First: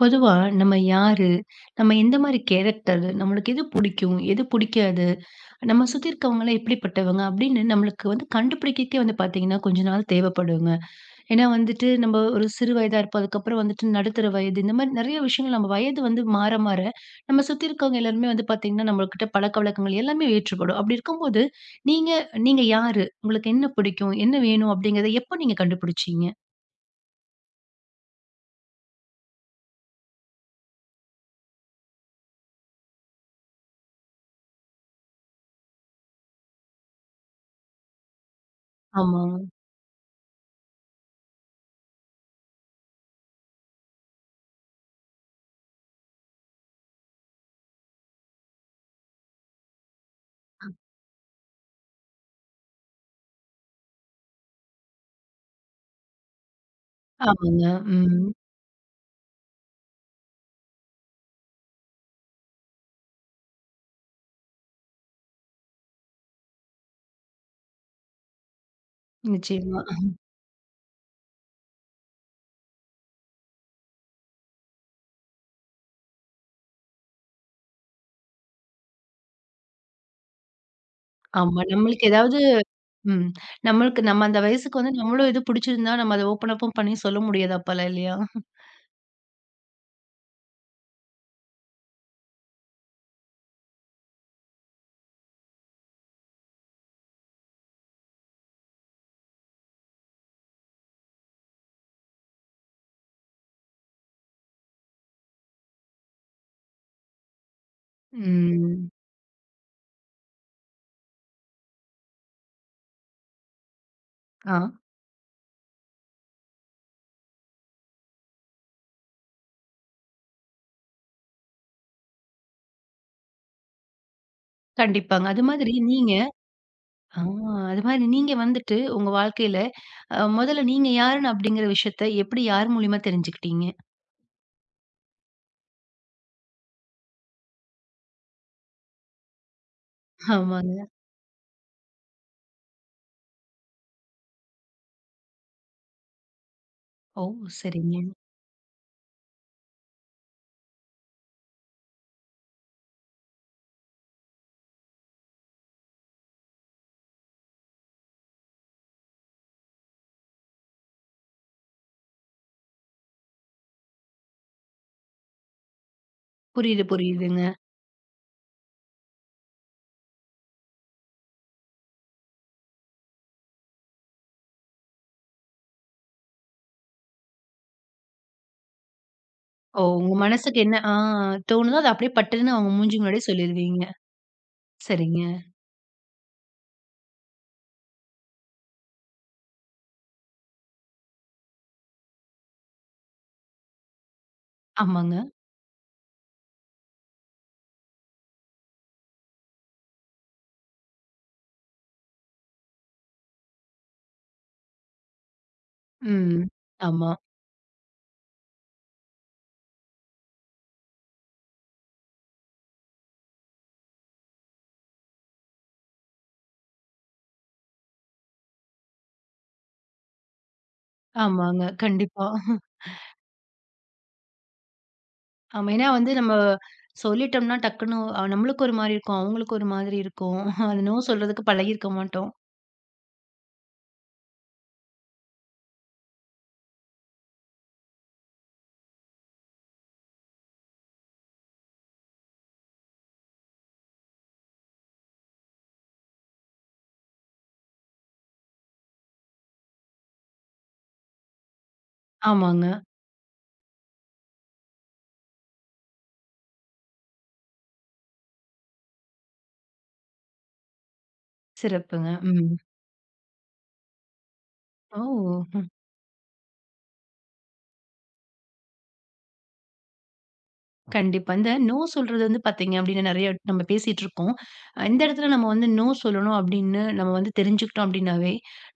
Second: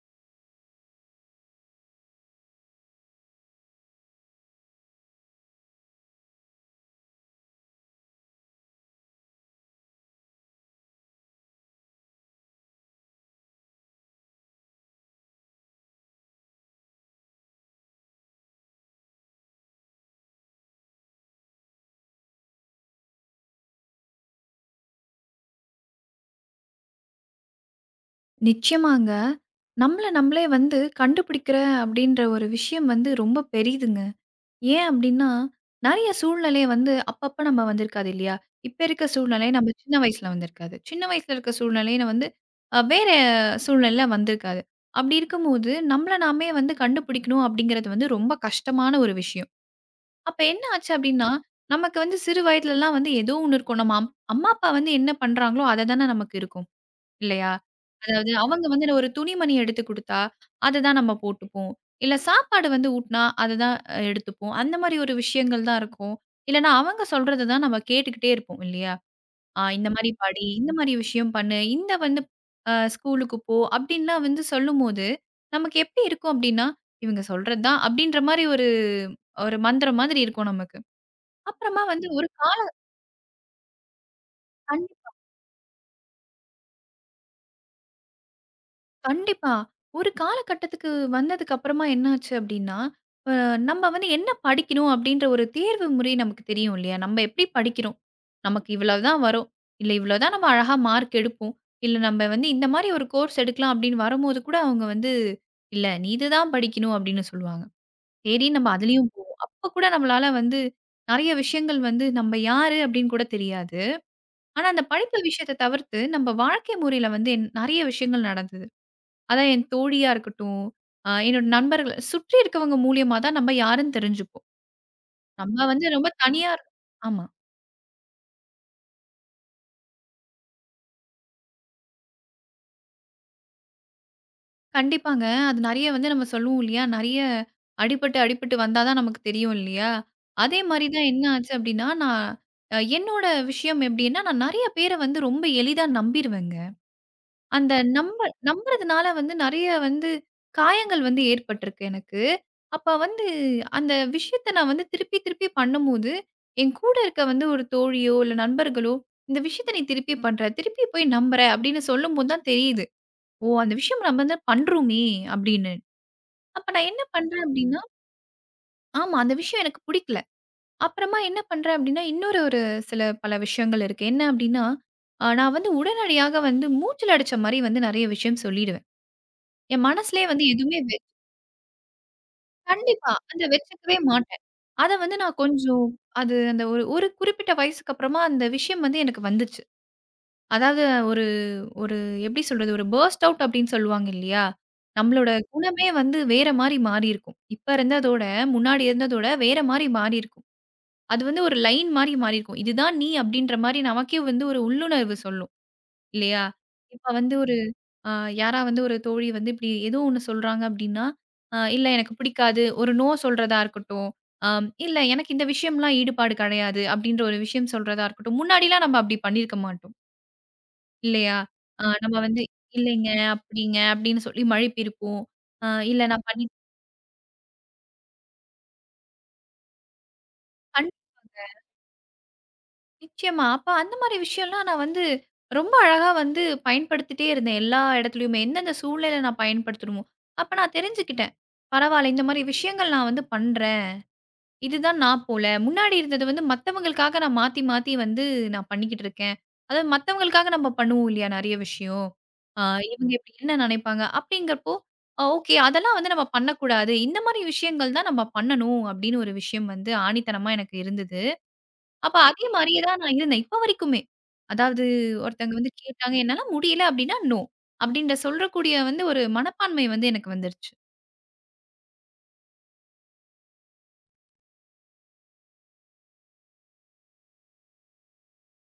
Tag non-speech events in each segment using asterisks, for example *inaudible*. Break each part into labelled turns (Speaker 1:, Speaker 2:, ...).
Speaker 1: பொதுவா நம்ம யாரு? நம்ம எந்த மாரி கேரக்டர்? நம்மளுக்கு எது புடிக்கும்? எது புடிக்காது? நம்ம சுத்தி இருக்கவங்கலாம் எப்படிப்பட்டவங்க? அப்படின்னு நம்மளுக்கு வந்து கண்டுபிடிக்கக்கே வந்து பார்த்தீங்கன்னா, கொஞ்ச நாள் தேவைப்படுங்க. ஏன்னா வந்துட்டு நம்ம ஒரு சிறு வயதா இருப்போம். அதுக்கப்புறம் வந்துட்டு நடுத்தர வயது. இந்த மாரி நெறைய விஷயங்கள் நம்ம வயது வந்து மாற நம்ம சுத்தி இருக்கவங்க எல்லாருமே வந்து பார்த்தீங்கன்னா, நம்மகிட்ட பழக்கவழக்கங்கள் எல்லாமே வேற்றுப்படும். அப்படி இருக்கும்போது, நீங்க நீங்க யாரு? உங்களுக்கு என்ன பிடிக்கும்? என்ன வேணும்? அப்படிங்கிறத எப்போ நீங்க கண்டுபிடிச்சீங்க?
Speaker 2: நிச்சயமாங்க. நம்மள நம்மளே வந்து கண்டுபிடிக்கிற அப்படின்ற ஒரு விஷயம் வந்து ரொம்ப பெரிதுங்க. ஏன் அப்படின்னா, நெறைய சூழ்நிலை வந்து அப்பப்ப நம்ம வந்திருக்காது இல்லையா? இப்ப இருக்க
Speaker 1: ஆமாங்க.
Speaker 2: சூழ்நிலை நம்ம சின்ன வயசுல வந்திருக்காது. சின்ன வயசுல இருக்க சூழ்நிலையில வந்து வேற சூழ்நிலையில வந்திருக்காது. அப்படி இருக்கும்போது, நம்மள நாமே வந்து கண்டுபிடிக்கணும் அப்படிங்கிறது வந்து ரொம்ப கஷ்டமான ஒரு விஷயம். அப்ப என்ன ஆச்சு அப்படின்னா, நமக்கு வந்து சிறு வயதிலலாம் வந்து ஏதோ ஒண்ணு இருக்கும். நம்ம அம்மா, அப்பா வந்து என்ன பண்றாங்களோ, அது தானே நமக்கு இருக்கும். இல்லையா?
Speaker 1: ஆமாங்க. ம்.
Speaker 2: அதாவது அவங்க வந்து நான் ஒரு துணிமணி எடுத்து குடுத்தா, அததான் நம்ம போட்டுப்போம். இல்ல சாப்பாடு வந்து ஊட்னா, அததான் எடுத்துப்போம். அந்த மாரி ஒரு விஷயங்கள் தான் இருக்கும். இல்லன்னா அவங்க சொல்றத தான் நம்ம கேட்டுக்கிட்டே இருப்போம் இல்லையா?
Speaker 1: நிச்சயமா.
Speaker 2: இந்த மாரி படி, இந்த மாரி விஷயம் பண்ணு, இந்த வந்து ஸ்கூலுக்கு போ அப்டின்லாம் வந்து சொல்லும்போது, நமக்கு எப்டி இருக்கும் அப்டின்னா, இவங்க சொல்றது தான் அப்டின்ற மாரி ஒரு ஒரு மந்திரம் மாதிரி இருக்கும் நமக்கு.
Speaker 1: ஆமா.
Speaker 2: அப்புறமா
Speaker 1: நம்மளுக்கு
Speaker 2: வந்து ஒரு
Speaker 1: ஏதாவது ம். நம்மளுக்கு நம்ம அந்த வயசுக்கு
Speaker 2: கால்
Speaker 1: வந்து நம்மளும் எது பிடிச்சிருந்தா, நம்ம அத ஓப்பன் அப்பும் பண்ணி சொல்ல முடியாது அப்பலாம் இல்லையா?
Speaker 2: கண்டிப்பா. ஒரு காலகட்டத்துக்கு வந்ததுக்கு அப்புறமா என்னாச்சு அப்டின்னா, அ நம்ம வந்து என்ன படிக்கணும் அப்டின்ற ஒரு தேர்வு முறை நமக்கு தெரியும் இல்லையா? நம்ம எப்டி படிக்கிறோம்? நமக்கு இவ்வளவுதான் வரும். இல்ல இவ்வளவுதான் நம்ம அழகா மார்க் எடுப்போம். இல்ல நம்ம வந்து இந்த மாரி ஒரு கோர்ஸ் எடுக்கலாம் அப்டின்னு வரும்போது கூட அவங்க வந்து, "இல்ல நீ இதுதான் படிக்கணும்" அப்டின்னு சொல்லுவாங்க. சரி நம்ம
Speaker 1: ம்.
Speaker 2: அதுலயும் போவோம். அப்ப கூட நம்மளால வந்து நெறைய விஷயங்கள் வந்து நம்ம யாரு அப்டின்னு கூட தெரியாது.
Speaker 1: ஆ.
Speaker 2: ஆனா அந்த படிப்பு விஷயத்த தவிர்த்து நம்ம வாழ்க்கை முறையில வந்து என் நெறைய விஷயங்கள் நடந்தது. அதான் என் தோழியா இருக்கட்டும், என்னோட நண்பர்கள் சுற்றி இருக்கவங்க மூலியமா தான் நம்ம யாருன்னு தெரிஞ்சுப்போம்.
Speaker 1: கண்டிப்பாங்க.
Speaker 2: நம்ம வந்து ரொம்ப தனியா இரு
Speaker 1: ஆ
Speaker 2: ஆமா.
Speaker 1: அது மாதிரி நீங்க வந்துட்டு உங்க வாழ்க்கையில முதல்ல நீங்க யாருன்னு அப்படிங்கிற விஷயத்த எப்படி யார் மூலியமா தெரிஞ்சுக்கிட்டீங்க?
Speaker 2: கண்டிப்பாங்க. அது நெறைய வந்து நம்ம சொல்லுவோம் இல்லையா? நெறைய அடிபட்டு, அடிபட்டு வந்தா தான் நமக்கு தெரியும் இல்லையா? அதே
Speaker 1: ஆமாங்க.
Speaker 2: மாரி தான் என்ன ஆச்சு அப்டின்னா, நான் அ என்னோட விஷயம் எப்டின்னா, நான் நெறைய பேர வந்து ரொம்ப எளிதா நம்பிருவேங்க.
Speaker 1: ஓ!
Speaker 2: அந்த
Speaker 1: சரிங்க.
Speaker 2: நம்ப நம்புறதுனால வந்து நெறைய வந்து காயங்கள் வந்து ஏற்பட்டிருக்கு எனக்கு. அப்ப வந்து அந்த விஷயத்த நான் வந்து திருப்பி, திருப்பி பண்ணும்போது, என் கூட இருக்க வந்து ஒரு தோழியோ, இல்ல நண்பர்களோ, "இந்த விஷயத்த நீ திருப்பி பண்ற. திருப்பி போய் நம்புற." அப்படின்னு சொல்லும்போது தான் தெரியுது. "ஓ! அந்த விஷயம் நம்ம தான் பண்றோமே!" அப்படின்னு. அப்ப
Speaker 1: புரியுது,
Speaker 2: நான் என்ன
Speaker 1: புரியுதுங்க.
Speaker 2: பண்றேன் அப்படின்னா ஆமா. அந்த விஷயம் எனக்கு புடிக்கல. அப்புறமா என்ன பண்றேன் அப்படின்னா, இன்னொரு சில பல விஷயங்கள் இருக்கு. என்ன அப்படின்னா, நான் வந்து உடனடியாக வந்து மூச்சல் அடிச்ச மாரி வந்து நெறைய விஷயம் சொல்லிடுவேன்.
Speaker 1: ஓ!
Speaker 2: என்
Speaker 1: உங்க
Speaker 2: மனசுலயே வந்து
Speaker 1: மனசுக்கு என்ன
Speaker 2: எதுவுமே
Speaker 1: ஆ
Speaker 2: வெ
Speaker 1: தோணுதோ அத அப்படியே பட்டுன்னு அவங்க மூஞ்சி
Speaker 2: கண்டிப்பா.
Speaker 1: முன்னாடியே
Speaker 2: அந்த
Speaker 1: சொல்லிருவீங்க.
Speaker 2: வச்சுக்கவே மாட்டேன். அத வந்து
Speaker 1: சரிங்க.
Speaker 2: நான் கொஞ்சம் அது அந்த ஒரு ஒரு குறிப்பிட்ட வயசுக்கு அப்புறமா அந்த விஷயம் வந்து எனக்கு வந்துச்சு. அதாவது ஒரு ஒரு எப்படி சொல்றது? ஒரு பர்ஸ்ட் அவுட் அப்படின்னு சொல்லுவாங்க இல்லையா?
Speaker 1: ஆமாங்க.
Speaker 2: நம்மளோட குணமே வந்து வேற மாரி மாறியிருக்கும். இப்ப இருந்ததோட, முன்னாடி இருந்ததோட வேற மாரி மாறியிருக்கும். அது வந்து ஒரு லைன் மாரி மாறியிருக்கும். இதுதான் நீ அப்படின்ற மாரி நமக்கே வந்து ஒரு உள்ளுணர்வு சொல்லும்
Speaker 1: ம்.
Speaker 2: இல்லையா?
Speaker 1: ஆமா.
Speaker 2: இப்ப வந்து ஒரு ஆ, யாரா வந்து ஒரு தோழி வந்து இப்படி ஏதோ ஒண்ணு சொல்றாங்க அப்படின்னா, இல்ல எனக்கு பிடிக்காது. ஒரு நோ சொல்றதா இருக்கட்டும். இல்ல எனக்கு இந்த விஷயம்லாம் ஈடுபாடு கிடையாது அப்படின்ற ஒரு விஷயம் சொல்றதா இருக்கட்டும். முன்னாடிலாம் நம்ம அப்படி பண்ணியிருக்க மாட்டோம். இல்லையா?
Speaker 1: ஆமாங்க.
Speaker 2: அ நம்ம
Speaker 1: கண்டிப்பா.
Speaker 2: வந்து இல்லைங்க, அப்படிங்க அப்படின்னு சொல்லி மழுப்பியிருப்போம். அ
Speaker 1: ஆமா. ஏன்னா
Speaker 2: இல்ல
Speaker 1: வந்து
Speaker 2: நான்
Speaker 1: நம்ம
Speaker 2: பண்ணி
Speaker 1: சொல்லிட்டோம்னா டக்குன்னு நம்மளுக்கு ஒரு மாரி இருக்கும். அவங்களுக்கு ஒரு மாதிரி இருக்கும். *laughs* அது நோ சொல்றதுக்கு
Speaker 2: கண்டிப்பாங்க.
Speaker 1: பழகியிருக்க மாட்டோம்.
Speaker 2: நிச்சயமா. அப்ப அந்த மாரி விஷயம்லாம் நான் வந்து ரொம்ப அழகா வந்து பயன்படுத்திட்டே இருந்தேன். எல்லா இடத்துலயுமே எந்தெந்த சூழ்நிலையில நான் பயன்படுத்தணுமோ, அப்ப நான் தெரிஞ்சுக்கிட்டேன். பரவாயில்ல இந்த மாரி விஷயங்கள் நான் வந்து பண்றேன். இதுதான் நான் போல. முன்னாடி இருந்தது வந்து மத்தவங்களுக்காக நான் மாத்தி, மாத்தி வந்து நான் பண்ணிக்கிட்டு இருக்கேன். அதாவது மத்தவங்களுக்காக நம்ம பண்ணுவோம் இல்லையா நெறைய விஷயம். ஆ
Speaker 1: ஆமாங்க.
Speaker 2: இவங்க இப்படி என்ன நினைப்பாங்க? அப்படிங்கிறப்போ, ஓகே அதெல்லாம் வந்து நம்ம பண்ணக்கூடாது. இந்த மாரி விஷயங்கள் தான் நம்ம பண்ணணும் அப்படின்னு ஒரு விஷயம் வந்து ஆணித்தனமா எனக்கு இருந்தது.
Speaker 1: சிறப்புங்க.
Speaker 2: அப்ப அதே
Speaker 1: ம்.
Speaker 2: மாரியே தான் நான் இருந்தேன். இப்ப வரைக்குமே. அதாவது
Speaker 1: ஓ!
Speaker 2: ஒருத்தவங்க
Speaker 1: ம்.
Speaker 2: வந்து கேட்டாங்க, என்னால முடியல அப்படின்னா, நோ. அப்படின்ற சொல்றக்கூடிய வந்து ஒரு மனப்பான்மை வந்து எனக்கு வந்துருச்சு.
Speaker 1: கண்டிப்பா. இந்த நோ சொல்றது வந்து பார்த்தீங்க அப்டின்னா, நெறைய நம்ம பேசிட்டு இருக்கோம். இந்த இடத்துல நம்ம வந்து நோ சொல்லணும் அப்டின்னு நம்ம வந்து தெரிஞ்சுக்கிட்டோம் அப்டின்னாவே,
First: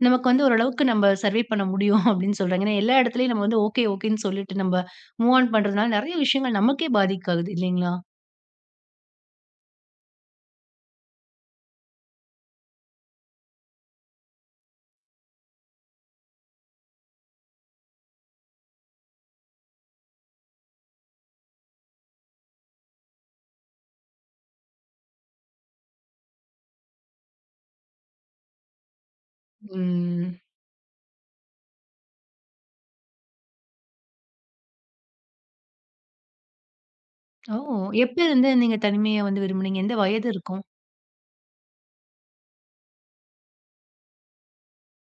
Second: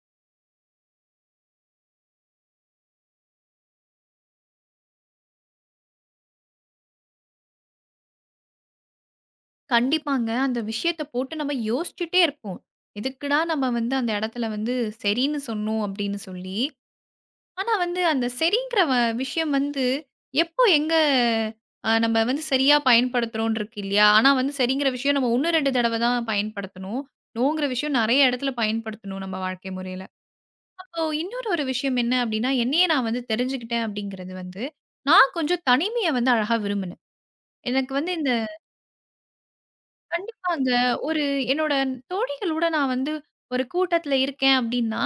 Speaker 1: நமக்கு வந்து ஓரளவுக்கு நம்ம சர்வே பண்ண முடியும் *laughs* அப்டின்னு சொல்றாங்க. ஏன்னா எல்லா இடத்துலயும் நம்ம வந்து ஓகே, ஓகேன்னு சொல்லிட்டு நம்ம மூவ் ஆன் பண்றதுனால நெறைய விஷயங்கள் நமக்கே பாதிக்க ஆகுது இல்லைங்களா?
Speaker 2: கண்டிப்பாங்க. அந்த விஷயத்த போட்டு நம்ம யோசிச்சுட்டே இருப்போம். எதுக்குடா நம்ம வந்து அந்த இடத்துல வந்து சரின்னு சொன்னோம் அப்படின்னு சொல்லி. ஆனா வந்து அந்த சரிங்கிற விஷயம் வந்து எப்போ எங்க அ நம்ம வந்து சரியா பயன்படுத்துறோம்ன்னு இருக்கு இல்லையா? ஆனா வந்து சரிங்கிற விஷயம் நம்ம 1, 2 தடவ தான் பயன்படுத்தணும். நோங்கிற விஷயம் நெறைய இடத்துல பயன்படுத்தணும் நம்ம வாழ்க்கை முறையில.
Speaker 1: ம்.
Speaker 2: அப்போ இன்னொரு விஷயம் என்ன அப்படின்னா, என்னையே நான் வந்து தெரிஞ்சுக்கிட்டேன் அப்படிங்கிறது வந்து, நான் கொஞ்சம் தனிமைய வந்து அழகா விரும்பினேன்.
Speaker 1: ஓ!
Speaker 2: எனக்கு வந்து
Speaker 1: எப்ப
Speaker 2: இந்த
Speaker 1: இருந்து நீங்க தனிமைய வந்து விரும்புனீங்க? எந்த வயது இருக்கும்?
Speaker 2: அங்க ஒரு என்னோட தோழிகளோட நான் வந்து ஒரு கூட்டத்துல இருக்கேன் அப்படின்னா,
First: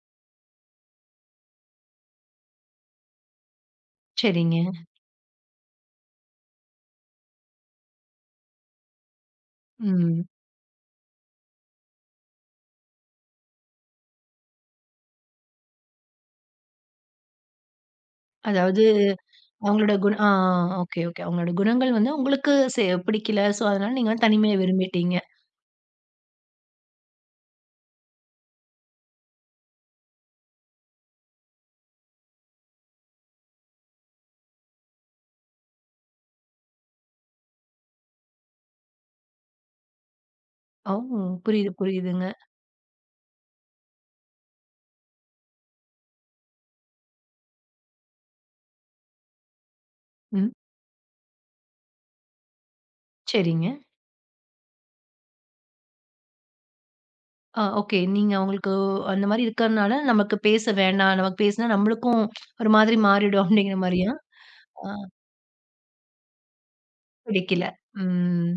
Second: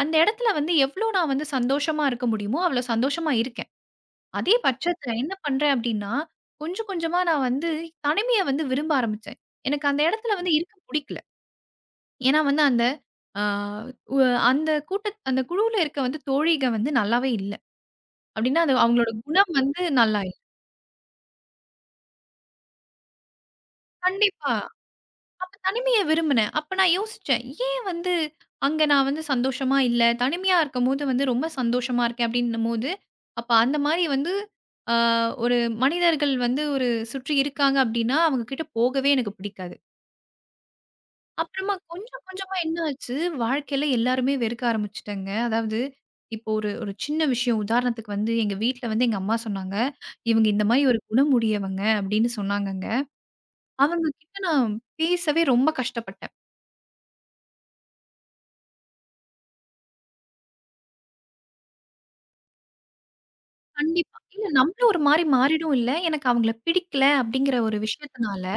Speaker 2: அந்த இடத்துல வந்து எவ்ளோ நான் வந்து சந்தோஷமா இருக்க முடியுமோ, அவ்ளோ சந்தோஷமா இருக்கேன். அதே
Speaker 1: சரிங்க.
Speaker 2: பட்சத்துல என்ன பண்றேன் அப்படின்னா, கொஞ்சம் கொஞ்சமா நான் வந்து தனிமைய வந்து விரும்ப ஆரம்பிச்சேன். எனக்கு அந்த
Speaker 1: ம்.
Speaker 2: இடத்துல வந்து இருக்க புடிக்கல. ஏன்னா வந்து அந்த ஆ உ அந்த கூட்ட அந்த குழுவுல இருக்க வந்து தோழிக வந்து நல்லாவே இல்ல. அப்படின்னா, அது
Speaker 1: அதாவது
Speaker 2: அவங்களோட குணம் வந்து
Speaker 1: அவங்களோட குண
Speaker 2: நல்லா
Speaker 1: ஆ
Speaker 2: இல்ல.
Speaker 1: Okay, okay. அவங்களோட குணங்கள் வந்து உங்களுக்கு பிடிக்கல. ஸோ, அதனால நீங்க வந்து
Speaker 2: கண்டிப்பா.
Speaker 1: தனிமைய விரும்பிட்டீங்க.
Speaker 2: அப்ப தனிமைய விரும்பினேன். அப்ப நான் யோசிச்சேன். ஏன் வந்து அங்க நான் வந்து சந்தோஷமா இல்ல. தனிமையா இருக்கும்போது வந்து ரொம்ப சந்தோஷமா இருக்கேன் அப்படின்னும்போது, அப்ப அந்த மாரி வந்து அ ஒரு மனிதர்கள் வந்து ஒரு சுற்றி இருக்காங்க அப்படின்னா, அவங்க கிட்ட போகவே எனக்கு பிடிக்காது.
Speaker 1: ஓ! புரியுது,
Speaker 2: அப்புறமா கொஞ்சம்
Speaker 1: புரியுதுங்க.
Speaker 2: கொஞ்சமா என்ன ஆச்சு, வாழ்க்கையில எல்லாருமே வெறுக்க ஆரம்பிச்சுட்டேங்க. அதாவது இப்போ ஒரு ஒரு சின்ன விஷயம் உதாரணத்துக்கு வந்து எங்க வீட்ல வந்து எங்க அம்மா சொன்னாங்க, "இவங்க
Speaker 1: ம்.
Speaker 2: இந்த மாரி ஒரு குணமுடையவங்க" அப்படின்னு சொன்னாங்கங்க.
Speaker 1: சரிங்க.
Speaker 2: அவங்க கிட்ட நான் பேசவே ரொம்ப கஷ்டப்பட்டேன்.
Speaker 1: ஆ ஓகே. நீங்க அவங்களுக்கு அந்த மாரி இருக்கறனால நமக்கு பேச வேண்டாம். நமக்கு பேசினா நம்மளுக்கும் ஒரு மாதிரி மாறிடும் அப்படிங்கிற மாரியா?
Speaker 2: கண்டிப்பா. இல்ல
Speaker 1: ஆ
Speaker 2: நம்மளும் ஒரு மாரி மாறிடும் இல்ல. எனக்கு அவங்கள பிடிக்கல அப்படிங்கிற
Speaker 1: பிடிக்கல.
Speaker 2: ஒரு விஷயத்தினால,
Speaker 1: ம்.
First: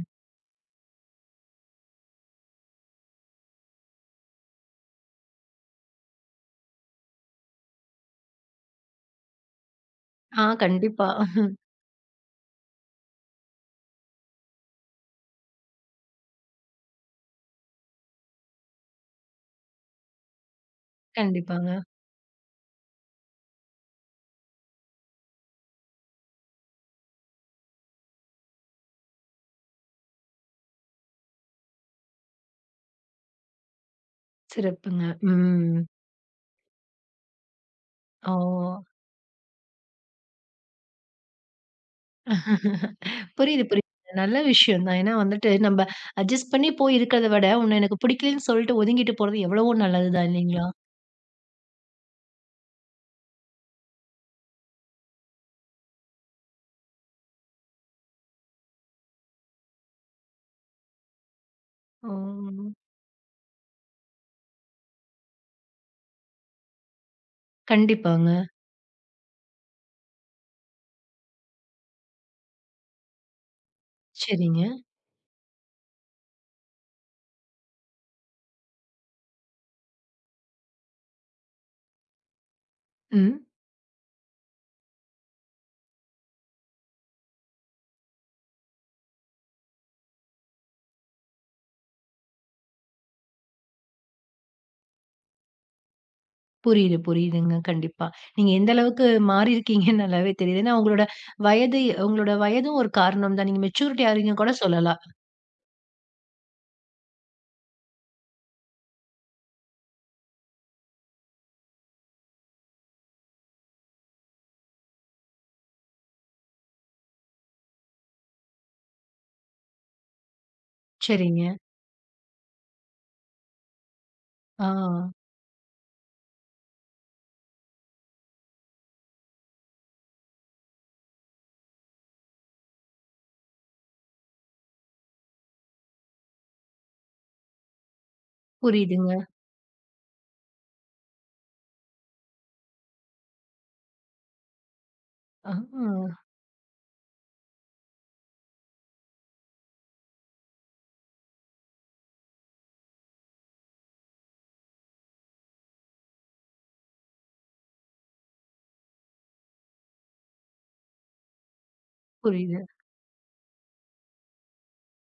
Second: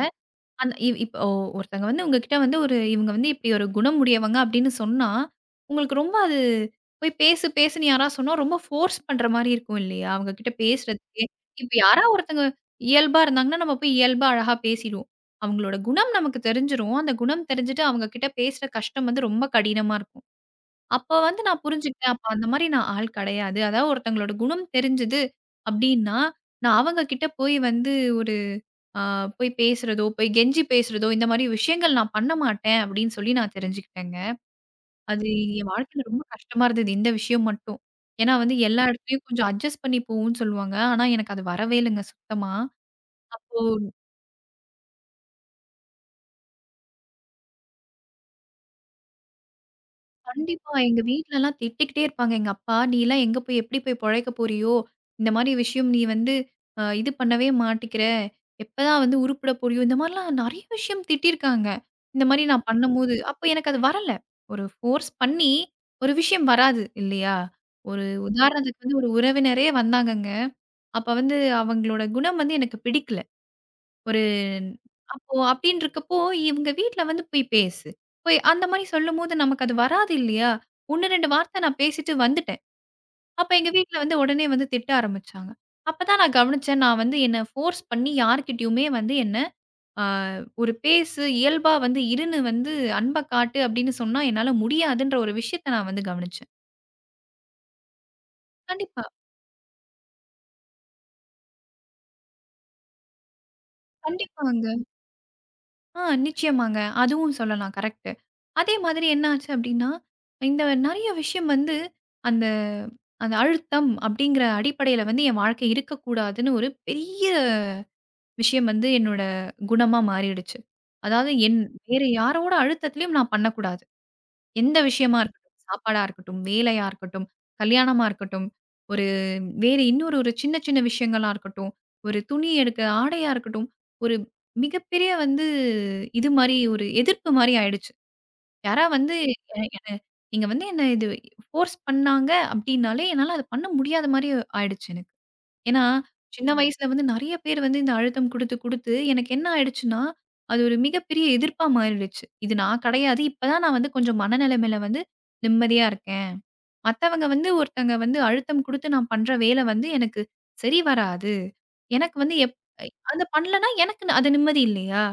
Speaker 2: அந்த இவ் இப்போ ஒருத்தங்க வந்து உங்ககிட்ட வந்து ஒரு இவங்க வந்து இப்படி ஒரு குணம் உடையவங்க அப்படின்னு சொன்னா, உங்களுக்கு ரொம்ப அது போய் பேசு பேசுன்னு யாராவது சொன்னா ரொம்ப ஃபோர்ஸ் பண்ற மாரி இருக்கும் இல்லையா? அவங்க
Speaker 1: ஆ
Speaker 2: கிட்ட
Speaker 1: கண்டிப்பா.
Speaker 2: பேசுறதுக்கே. இப்ப யாரா ஒருத்தங்க இயல்பா இருந்தாங்கன்னா, நம்ம போய் இயல்பா அழகா பேசிடுவோம். அவங்களோட குணம் நமக்கு தெரிஞ்சிரும். அந்த குணம் தெரிஞ்சுட்டு அவங்க கிட்ட பேசுற கஷ்டம் வந்து ரொம்ப கடினமா இருக்கும். அப்ப வந்து நான்
Speaker 1: கண்டிப்பாங்க.
Speaker 2: புரிஞ்சுக்கிட்டேன். அப்ப அந்த மாரி நான் ஆள் கிடையாது. அதாவது ஒருத்தங்களோட குணம் தெரிஞ்சது அப்டின்னா, நான் அவங்க கிட்ட போய் வந்து ஒரு ஆ போய் பேசுறதோ, போய் கெஞ்சி பேசுறதோ, இந்த மாரி விஷயங்கள் நான் பண்ண மாட்டேன் அப்டின்னு சொல்லி நான் தெரிஞ்சுக்கிட்டேங்க.
Speaker 1: சிறப்புங்க.
Speaker 2: அது என்
Speaker 1: ம்.
Speaker 2: வாழ்க்கையில ரொம்ப கஷ்டமா இருந்தது இந்த விஷயம் மட்டும். ஏன்னா
Speaker 1: ஓ!
Speaker 2: வந்து எல்லா இடத்துலயும் கொஞ்சம் அட்ஜஸ்ட் பண்ணி போவோம்ன்னு சொல்லுவாங்க. ஆனா எனக்கு அது வரவே இல்லங்க சுத்தமா. அப்போ
Speaker 1: புரியுது, புரியுது. நல்ல விஷயம் தான். ஏன்னா வந்துட்டு நம்ம அட்ஜஸ்ட் பண்ணி போய் இருக்கிறத விட, உன்ன எனக்கு பிடிக்கலன்னு சொல்லிட்டு ஒதுங்கிட்டு போறது எவ்வளவோ நல்லது தான் இல்லைங்களா?
Speaker 2: கண்டிப்பா. எங்க வீட்லலாம் திட்டிக்கிட்டே இருப்பாங்க. எங்க அப்பா, "நீலாம் எங்க போய் எப்படி போய் பொழைக்க போறியோ? இந்த மாரி விஷயம் நீ வந்து இது பண்ணவே மாட்டிக்கிற. எப்பதான் வந்து உருப்பட போறியோ?" இந்த மாரிலாம் நெறைய விஷயம் திட்டியிருக்காங்க. இந்த மாரி
Speaker 1: ஆமா.
Speaker 2: நான் பண்ணும்போது, அப்ப எனக்கு அது வரல. ஒரு ஃபோர்ஸ் பண்ணி ஒரு விஷயம் வராது இல்லையா? ஒரு
Speaker 1: கண்டிப்பாங்க.
Speaker 2: உதாரணத்துக்கு வந்து ஒரு உறவினரே வந்தாங்கங்க. அப்ப வந்து அவங்களோட குணம் வந்து எனக்கு பிடிக்கல. ஒரு
Speaker 1: சரிங்க.
Speaker 2: அப்போ அப்டின்றக்கப்போ, இவங்க வீட்ல வந்து போய் பேசு. போய் அந்த மாரி சொல்லும்போது நமக்கு அது வராது இல்லையா? 1, 2 வார்த்த நான் பேசிட்டு வந்துட்டேன்.
Speaker 1: ம்.
Speaker 2: அப்ப எங்க வீட்ல வந்து உடனே வந்து திட்ட ஆரம்பிச்சாங்க. அப்பதான் நான் கவனிச்சேன். நான் வந்து என்ன ஃபோர்ஸ் பண்ணி யார்கிட்டயுமே வந்து என்ன அ ஒரு பேசு, இயல்பா வந்து இருன்னு வந்து அன்ப காட்டு அப்டின்னு சொன்னா என்னால முடியாதுன்ற ஒரு விஷயத்த நான் வந்து கவனிச்சேன்.
Speaker 1: புரியுது, புரியுதுங்க. கண்டிப்பா. நீங்க எந்த
Speaker 2: கண்டிப்பா,
Speaker 1: அளவுக்கு மாறியிருக்கீங்கன்னு நல்லாவே தெரியுது. ஏன்னா வயது உங்களோட வயதும் ஒரு காரணம் தான். நீங்க மெச்சூரிட்டி ஆறீங்கன்னு கூட
Speaker 2: கண்டிப்பாங்க.
Speaker 1: சொல்லலாம்.
Speaker 2: நிச்சயமாங்க. அதுவும் சொல்லலாம். கரெக்ட்டு. அதே மாதிரி என்ன ஆச்சு அப்டின்னா, இந்த நெறைய விஷயம் வந்து அந்த அந்த அழுத்தம் அப்டிங்கிற அடிப்படையில வந்து என் வாழ்க்கை இருக்கக்கூடாதுன்னு ஒரு பெரிய விஷயம் வந்து என்னோட குணமா மாறிடுச்சு. அதாவது
Speaker 1: சரிங்க.
Speaker 2: வேற யாரோட அழுத்தத்திலயும் நான் பண்ணக்கூடாது.
Speaker 1: ஆ.
Speaker 2: எந்த விஷயமா இருக்கட்டும், சாப்பாடா இருக்கட்டும், வேலையா இருக்கட்டும், கல்யாணமா இருக்கட்டும், ஒரு வேறு இன்னொரு ஒரு சின்ன சின்ன விஷயங்களா இருக்கட்டும், ஒரு துணி எடுக்க ஆடையா இருக்கட்டும், ஒரு மிகப்பெரிய வந்து இது மாரி ஒரு எதிர்ப்பு மாரி ஆயிடுச்சு. யாரா வந்து
Speaker 1: புரியுதுங்க.
Speaker 2: எ என நீங்க வந்து என்ன இது ஃபோர்ஸ் பண்ணாங்க அப்டின்னாலே, என்னால அத பண்ண முடியாத மாரி ஆயிடுச்சு எனக்கு.
Speaker 1: ஆ
Speaker 2: ஏன்னா, சின்ன வயசுல வந்து நெறைய பேர் வந்து இந்த அழுத்தம் குடுத்து, குடுத்து எனக்கு என்ன ஆயிடுச்சுன்னா, அது ஒரு மிகப்பெரிய எதிர்ப்பா மாறிடுச்சு. இது நான் கிடையாது. இப்ப தான் நான் வந்து கொஞ்சம் மனநிலைமையில வந்து நிம்மதியா இருக்கேன். மத்தவங்க வந்து ஒருத்தங்க வந்து அழுத்தம் குடுத்து நான் பண்ற வேலை வந்து எனக்கு சரி வராது. எனக்கு வந்து எப்
Speaker 1: புரியுது.
Speaker 2: அத பண்ணலன்னா எனக்கு அது நிம்மதி இல்லையா?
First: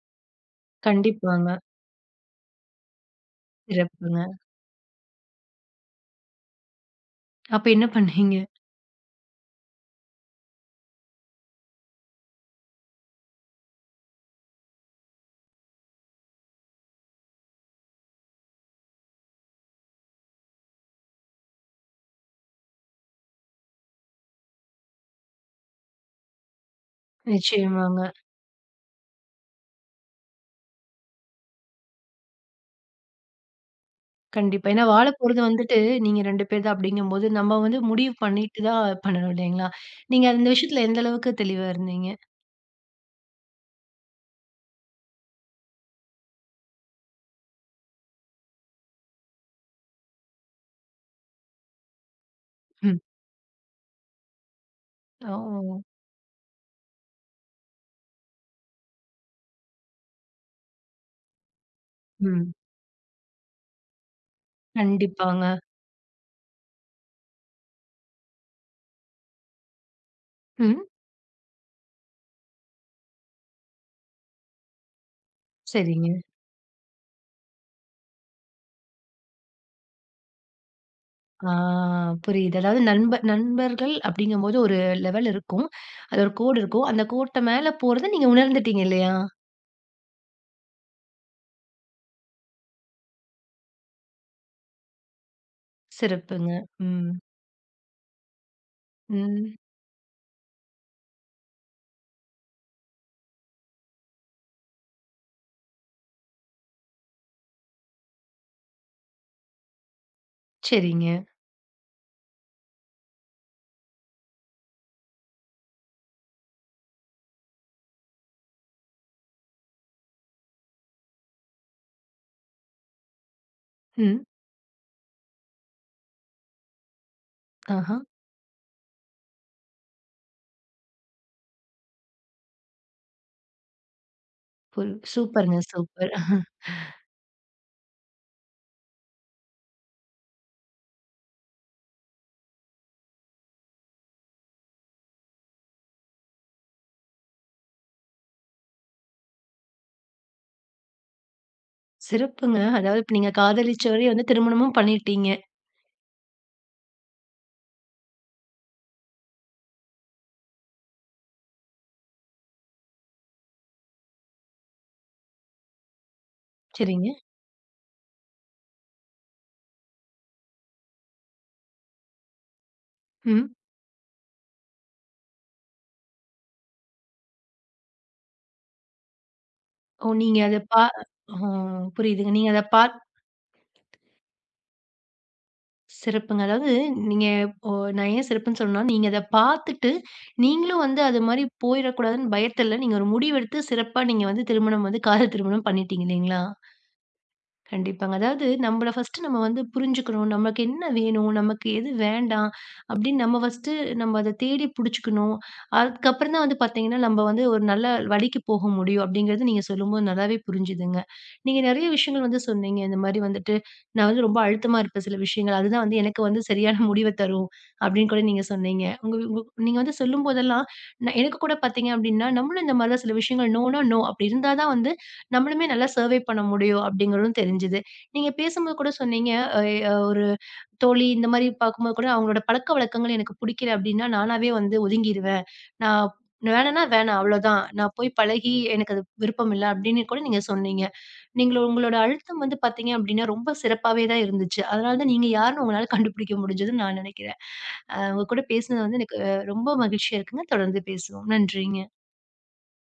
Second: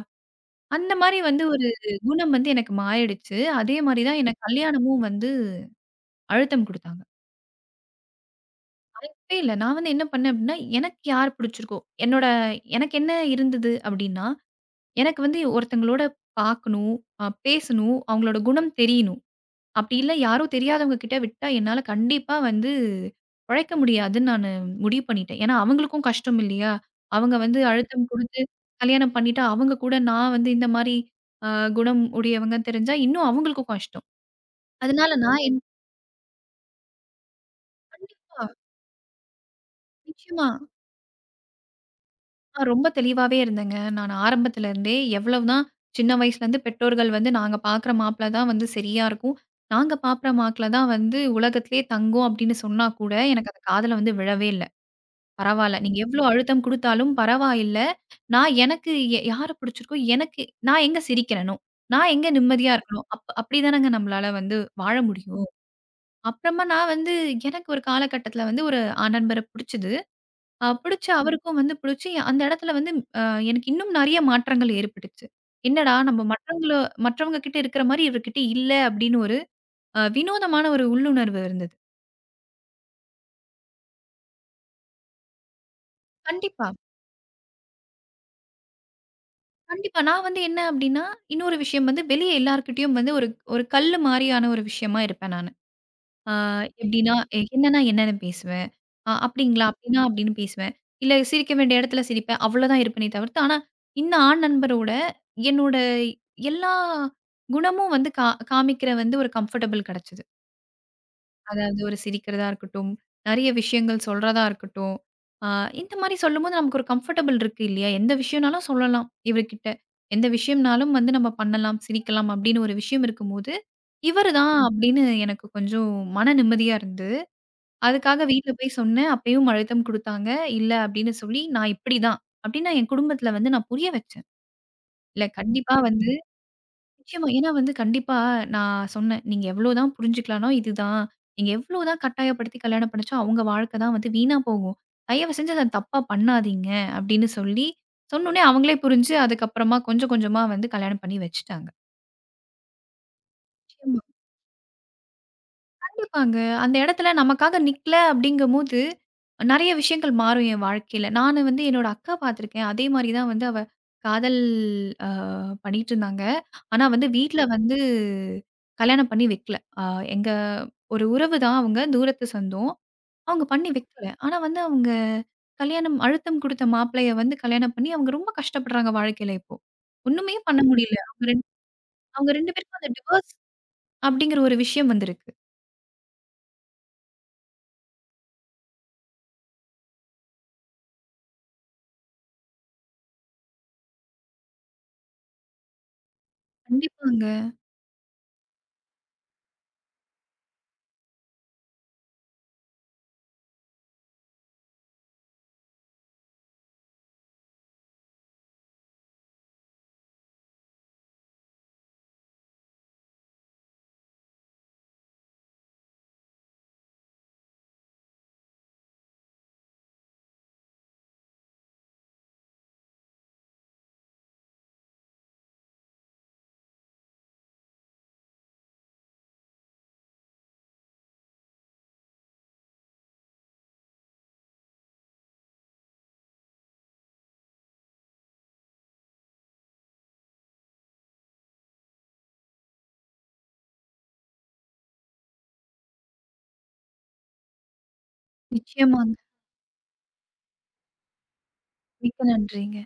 Speaker 2: அந்த மாரி வந்து
Speaker 1: கண்டிப்பாங்க.
Speaker 2: ஒரு குணம் வந்து எனக்கு மாறிடுச்சு. அதே மாரி தான்
Speaker 1: சிறப்புங்க.
Speaker 2: எனக்கு கல்யாணமும் வந்து அழுத்தம் குடுத்தாங்க.
Speaker 1: அப்ப என்ன பண்ணீங்க?
Speaker 2: இல்ல. நான் வந்து என்ன பண்ணேன் அப்டின்னா, எனக்கு யார் பிடிச்சிருக்கோ, என்னோட எனக்கு என்ன இருந்தது அப்டின்னா, எனக்கு வந்து ஒருத்தங்களோட பார்க்கணும், பேசணும், அவங்களோட குணம் தெரியணும். அப்டி இல்ல யாரும் தெரியாதவங்க கிட்ட விட்டா என்னால கண்டிப்பா வந்து பொழைக்க முடியாதுன்னு நானு முடிவு பண்ணிட்டேன். ஏன்னா, அவங்களுக்கும் கஷ்டம் இல்லையா? அவங்க வந்து
Speaker 1: நிச்சயமாங்க.
Speaker 2: அழுத்தம் குடுத்து கல்யாணம் பண்ணிட்டா, அவங்க கூட நான் வந்து இந்த மாரி அ குணம் உடையவங்கன்னு தெரிஞ்சா, இன்னும் அவங்களுக்கும் கஷ்டம்.
Speaker 1: கண்டிப்பா. ஏன்னா வாழ
Speaker 2: அதனால
Speaker 1: போறது
Speaker 2: நான் என்
Speaker 1: வந்துட்டு நீங்க 2 பேர் தான் அப்படிங்கும்போது, நம்ம வந்து முடிவு
Speaker 2: கண்டிப்பா,
Speaker 1: பண்ணிட்டு தான் பண்ணணும் இல்லைங்களா? நீங்க
Speaker 2: நிச்சயமா.
Speaker 1: அந்த விஷயத்துல எந்த அளவுக்கு தெளிவா இருந்தீங்க?
Speaker 2: ரொம்ப தெளிவாவே இருந்தேங்க. நான் ஆரம்பத்துல இருந்தே எவ்வளவுதான் சின்ன வயசுலேருந்து பெற்றோர்கள் வந்து நாங்க பார்க்குற மாப்பிள தான் வந்து சரியா இருக்கும். நாங்க பார்க்குற மாப்பிள தான் வந்து உலகத்திலேயே தங்கம் அப்படின்னு சொன்னா
Speaker 1: ம்.
Speaker 2: கூட எனக்கு அது காதுல வந்து விழவே இல்ல.
Speaker 1: ஓ!
Speaker 2: பரவால்ல. நீங்க எவ்ளோ அழுத்தம் குடுத்தாலும் பரவாயில்ல. நான் எனக்கு எ யார பிடிச்சிருக்கோ எனக்கு நான் எங்க சிரிக்கிறனோ, நான் எங்க
Speaker 1: ம்.
Speaker 2: நிம்மதியா இருக்கனோ, அப்படிதானங்க நம்மளால வந்து வாழ முடியும்.
Speaker 1: கண்டிப்பாங்க.
Speaker 2: அப்புறமா நான் வந்து எனக்கு ஒரு காலகட்டத்தில வந்து ஒரு நண்பர புடிச்சது.
Speaker 1: ம்.
Speaker 2: புடிச்சு ம். அவருக்கும் வந்து புடிச்சு, அந்த இடத்துல வந்து அ எனக்கு இன்னும் நெறைய மாற்றங்கள் ஏற்பட்டுச்சு. என்னடா
Speaker 1: சரிங்க.
Speaker 2: நம்ம மற்றவங்கள மற்றவங்க கிட்ட இருக்கிற மாரி இவர்கிட்ட இல்ல அப்படின்னு ஒரு வினோதமான ஒரு உள்ளுணர்வு
Speaker 1: ஆ
Speaker 2: இருந்தது.
Speaker 1: புரியுது. அதாவது நண்பர்கள் அப்படிங்கும்போது ஒரு லெவல் இருக்கும். அது ஒரு கோடு
Speaker 2: கண்டிப்பா,
Speaker 1: இருக்கும். அந்த கோட்ட மேல போறத நீங்க உணர்ந்துட்டீங்க இல்லையா?
Speaker 2: கண்டிப்பா. நான் வந்து என்ன அப்படின்னா, இன்னொரு விஷயம் வந்து வெளிய எல்லார்கிட்டயும் வந்து ஒரு ஒரு கல்லு மாரியான ஒரு விஷயமா இருப்பேன் நானு. ஆ
Speaker 1: சிறப்புங்க. ம்.
Speaker 2: எப்படின்னா, என்னன்னா என்னன்னு பேசுவேன்.
Speaker 1: ம்.
Speaker 2: அப்படிங்களா? அப்படின்னா அப்படின்னு பேசுவேன். இல்ல சிரிக்க வேண்டிய இடத்துல சிரிப்பேன். அவ்வளோதான் இருப்பேனே தவிர்த்து, ஆனா இந்த ஆண் நண்பரோட என்னோட எல்லா குணமும் வந்து காமிக்கிற வந்து ஒரு கம்ஃபர்டபிள் கிடைச்சது.
Speaker 1: சரிங்க.
Speaker 2: அதாவது ஒரு சிரிக்கிறதா இருக்கட்டும், நெறைய விஷயங்கள் சொல்றதா இருக்கட்டும். ஆ இந்த மாரி சொல்லும்போது நமக்கு ஒரு கம்ஃபர்டபிள் இருக்கு இல்லையா? எந்த விஷயம்னாலும் சொல்லலாம் இவர்கிட்ட. எந்த விஷயம்னாலும் வந்து நம்ம பண்ணலாம், சிரிக்கலாம் அப்படின்னு ஒரு விஷயம் இருக்கும்போது,
Speaker 1: ம்.
Speaker 2: இவரு தான் அப்படின்னு எனக்கு கொஞ்சம் மன நிம்மதியா இருந்தது.
Speaker 1: ஆஹா.
Speaker 2: அதுக்காக வீட்ல போய் சொன்னேன். அப்பயும் அழுத்தம் குடுத்தாங்க. "இல்ல" அப்படின்னு சொல்லி, "நான் இப்படிதான்" அப்படின்னு நான் என் குடும்பத்தில வந்து நான் புரிய வச்சேன்.
Speaker 1: புல்
Speaker 2: இல்ல
Speaker 1: சூப்பருங்க.
Speaker 2: கண்டிப்பா வந்து
Speaker 1: சூப்பர்.
Speaker 2: நிச்சயமா. ஏன்னா வந்து கண்டிப்பா நான் சொன்னேன். "நீங்க எவ்வளோதான் புரிஞ்சுக்கலாம்னா இதுதான். நீங்க எவ்வளோதான் கட்டாயப்படுத்தி கல்யாணம் பண்ணிச்சா, அவங்க வாழ்க்கை தான் வந்து வீணா போகும். தயவு செஞ்சு அத தப்பா பண்ணாதீங்க" அப்படின்னு சொல்லி, சொன்னோனே அவங்களே புரிஞ்சு, அதுக்கப்புறமா கொஞ்சம் கொஞ்சமா வந்து கல்யாணம் பண்ணி வச்சுட்டாங்க.
Speaker 1: சிறப்புங்க. அதாவது இப்ப நீங்க
Speaker 2: நிச்சயமா.
Speaker 1: காதலிச்சவரையும் வந்து திருமணமும் பண்ணிட்டீங்க.
Speaker 2: கண்டிப்பாங்க. அந்த இடத்துல நமக்காக நிக்கல அப்படிங்கும்போது, நெறைய விஷயங்கள் மாறும் என் வாழ்க்கையில. நானு வந்து என்னோட அக்கா பார்த்துருக்கேன். அதே மாரி தான் வந்து அவ காதல் அ பண்ணிட்டுருந்தாங்க. ஆனா வந்து
Speaker 1: சரிங்க.
Speaker 2: வீட்ல ம். வந்து கல்யாணம் பண்ணி வைக்கல. எங்க ஒரு உறவு தான் அவங்க, தூரத்து சொந்தம். அவங்க
Speaker 1: ம்.
Speaker 2: பண்ணி வைக்கல. ஆனா வந்து அவங்க கல்யாணம் அழுத்தம் குடுத்த மாப்பிள்ளைய வந்து கல்யாணம் பண்ணி அவங்க ரொம்ப கஷ்டப்படுறாங்க வாழ்க்கையில இப்போ.
Speaker 1: ஓ!
Speaker 2: ஒண்ணுமே
Speaker 1: நீங்க அத
Speaker 2: பண்ண
Speaker 1: பா
Speaker 2: முடியல. அவங்க 2
Speaker 1: ஓ புரியுதுங்க.
Speaker 2: அவங்க
Speaker 1: நீங்க
Speaker 2: 2
Speaker 1: அத
Speaker 2: பேருக்கும் அந்த
Speaker 1: பாத்
Speaker 2: டிவோர்ஸ் அப்படிங்கிற ஒரு விஷயம் வந்திருக்கு.
Speaker 1: சிறப்புங்க. அதாவது நீங்க ஓ நான் ஏன் சிறப்புன்னு சொன்னேன்னா, நீங்க அத பார்த்துட்டு, நீங்களும் வந்து அது மாரி போயிறக்கூடாதுன்னு பயத்துல, நீங்க ஒரு முடிவெடுத்து சிறப்பா நீங்க வந்து திருமணம் வந்து காதல் திருமணம் பண்ணிட்டீங்க இல்லைங்களா?
Speaker 2: கண்டிப்பாங்க.
Speaker 1: கண்டிப்பாங்க. அதாவது நம்மள ஃபர்ஸ்ட்டு நம்ம வந்து புரிஞ்சுக்கணும். நமக்கு என்ன வேணும்? நமக்கு எது வேண்டாம்? அப்படின்னு நம்ம ஃபர்ஸ்ட்டு நம்ம அத தேடி புடிச்சுக்கணும். அதுக்கப்புறம் தான் வந்து பார்த்தீங்கன்னா, நம்ம வந்து ஒரு நல்ல வழிக்கு போக முடியும் அப்படிங்கிறது நீங்க சொல்லும்போது நல்லாவே புரிஞ்சுதுங்க. நீங்க நெறைய விஷயங்கள் வந்து சொன்னீங்க. இந்த மாரி வந்துட்டு, நான் வந்து ரொம்ப அழுத்தமா இருப்பேன் சில விஷயங்கள். அதுதான் வந்து எனக்கு வந்து சரியான முடிவ தரும் அப்படின்னு கூட நீங்க சொன்னீங்க. உங்க உங்க நீங்க வந்து சொல்லும்போதெல்லாம், நான் எனக்கு கூட பார்த்தீங்க அப்படின்னா, நம்மளும் இந்த மாரி தான் சில விஷயங்கள் நோ அப்படி இருந்தா தான் வந்து நம்மளுமே நல்லா சர்வே பண்ண முடியும் அப்படிங்கிறதும் தெரிஞ்சுது. நீங்க பேசும்போது கூட சொன்னீங்க, அ அ ஒரு தோழி இந்த மாரி பார்க்கும்போது கூட அவங்களோட பழக்கவழக்கங்கள் எனக்கு புடிக்கல அப்படின்னா, நானாவே வந்து ஒதுங்கிருவேன். நான் வேணான்னா வேணாம் அவ்வளோதான். நான் போய் பழகி எனக்கு அது விருப்பம் இல்ல அப்படின்னு கூட நீங்க சொன்னீங்க. நீங்க உங்களோட அழுத்தம் வந்து பார்த்தீங்க அப்படின்னா, ரொம்ப சிறப்பாவே தான் இருந்துச்சு. அதனால தான் நீங்க யாருன்னு உங்களால கண்டுபிடிக்க முடிஞ்சதுன்னு நான் நெனைக்கிறேன். உங்க கூட பேசினது வந்து
Speaker 2: நிச்சயமா.
Speaker 1: எனக்கு ரொம்ப மகிழ்ச்சியா இருக்குங்க. தொடர்ந்து பேசுவோம். நன்றிங்க.
Speaker 2: மிக்க நன்றிங்க.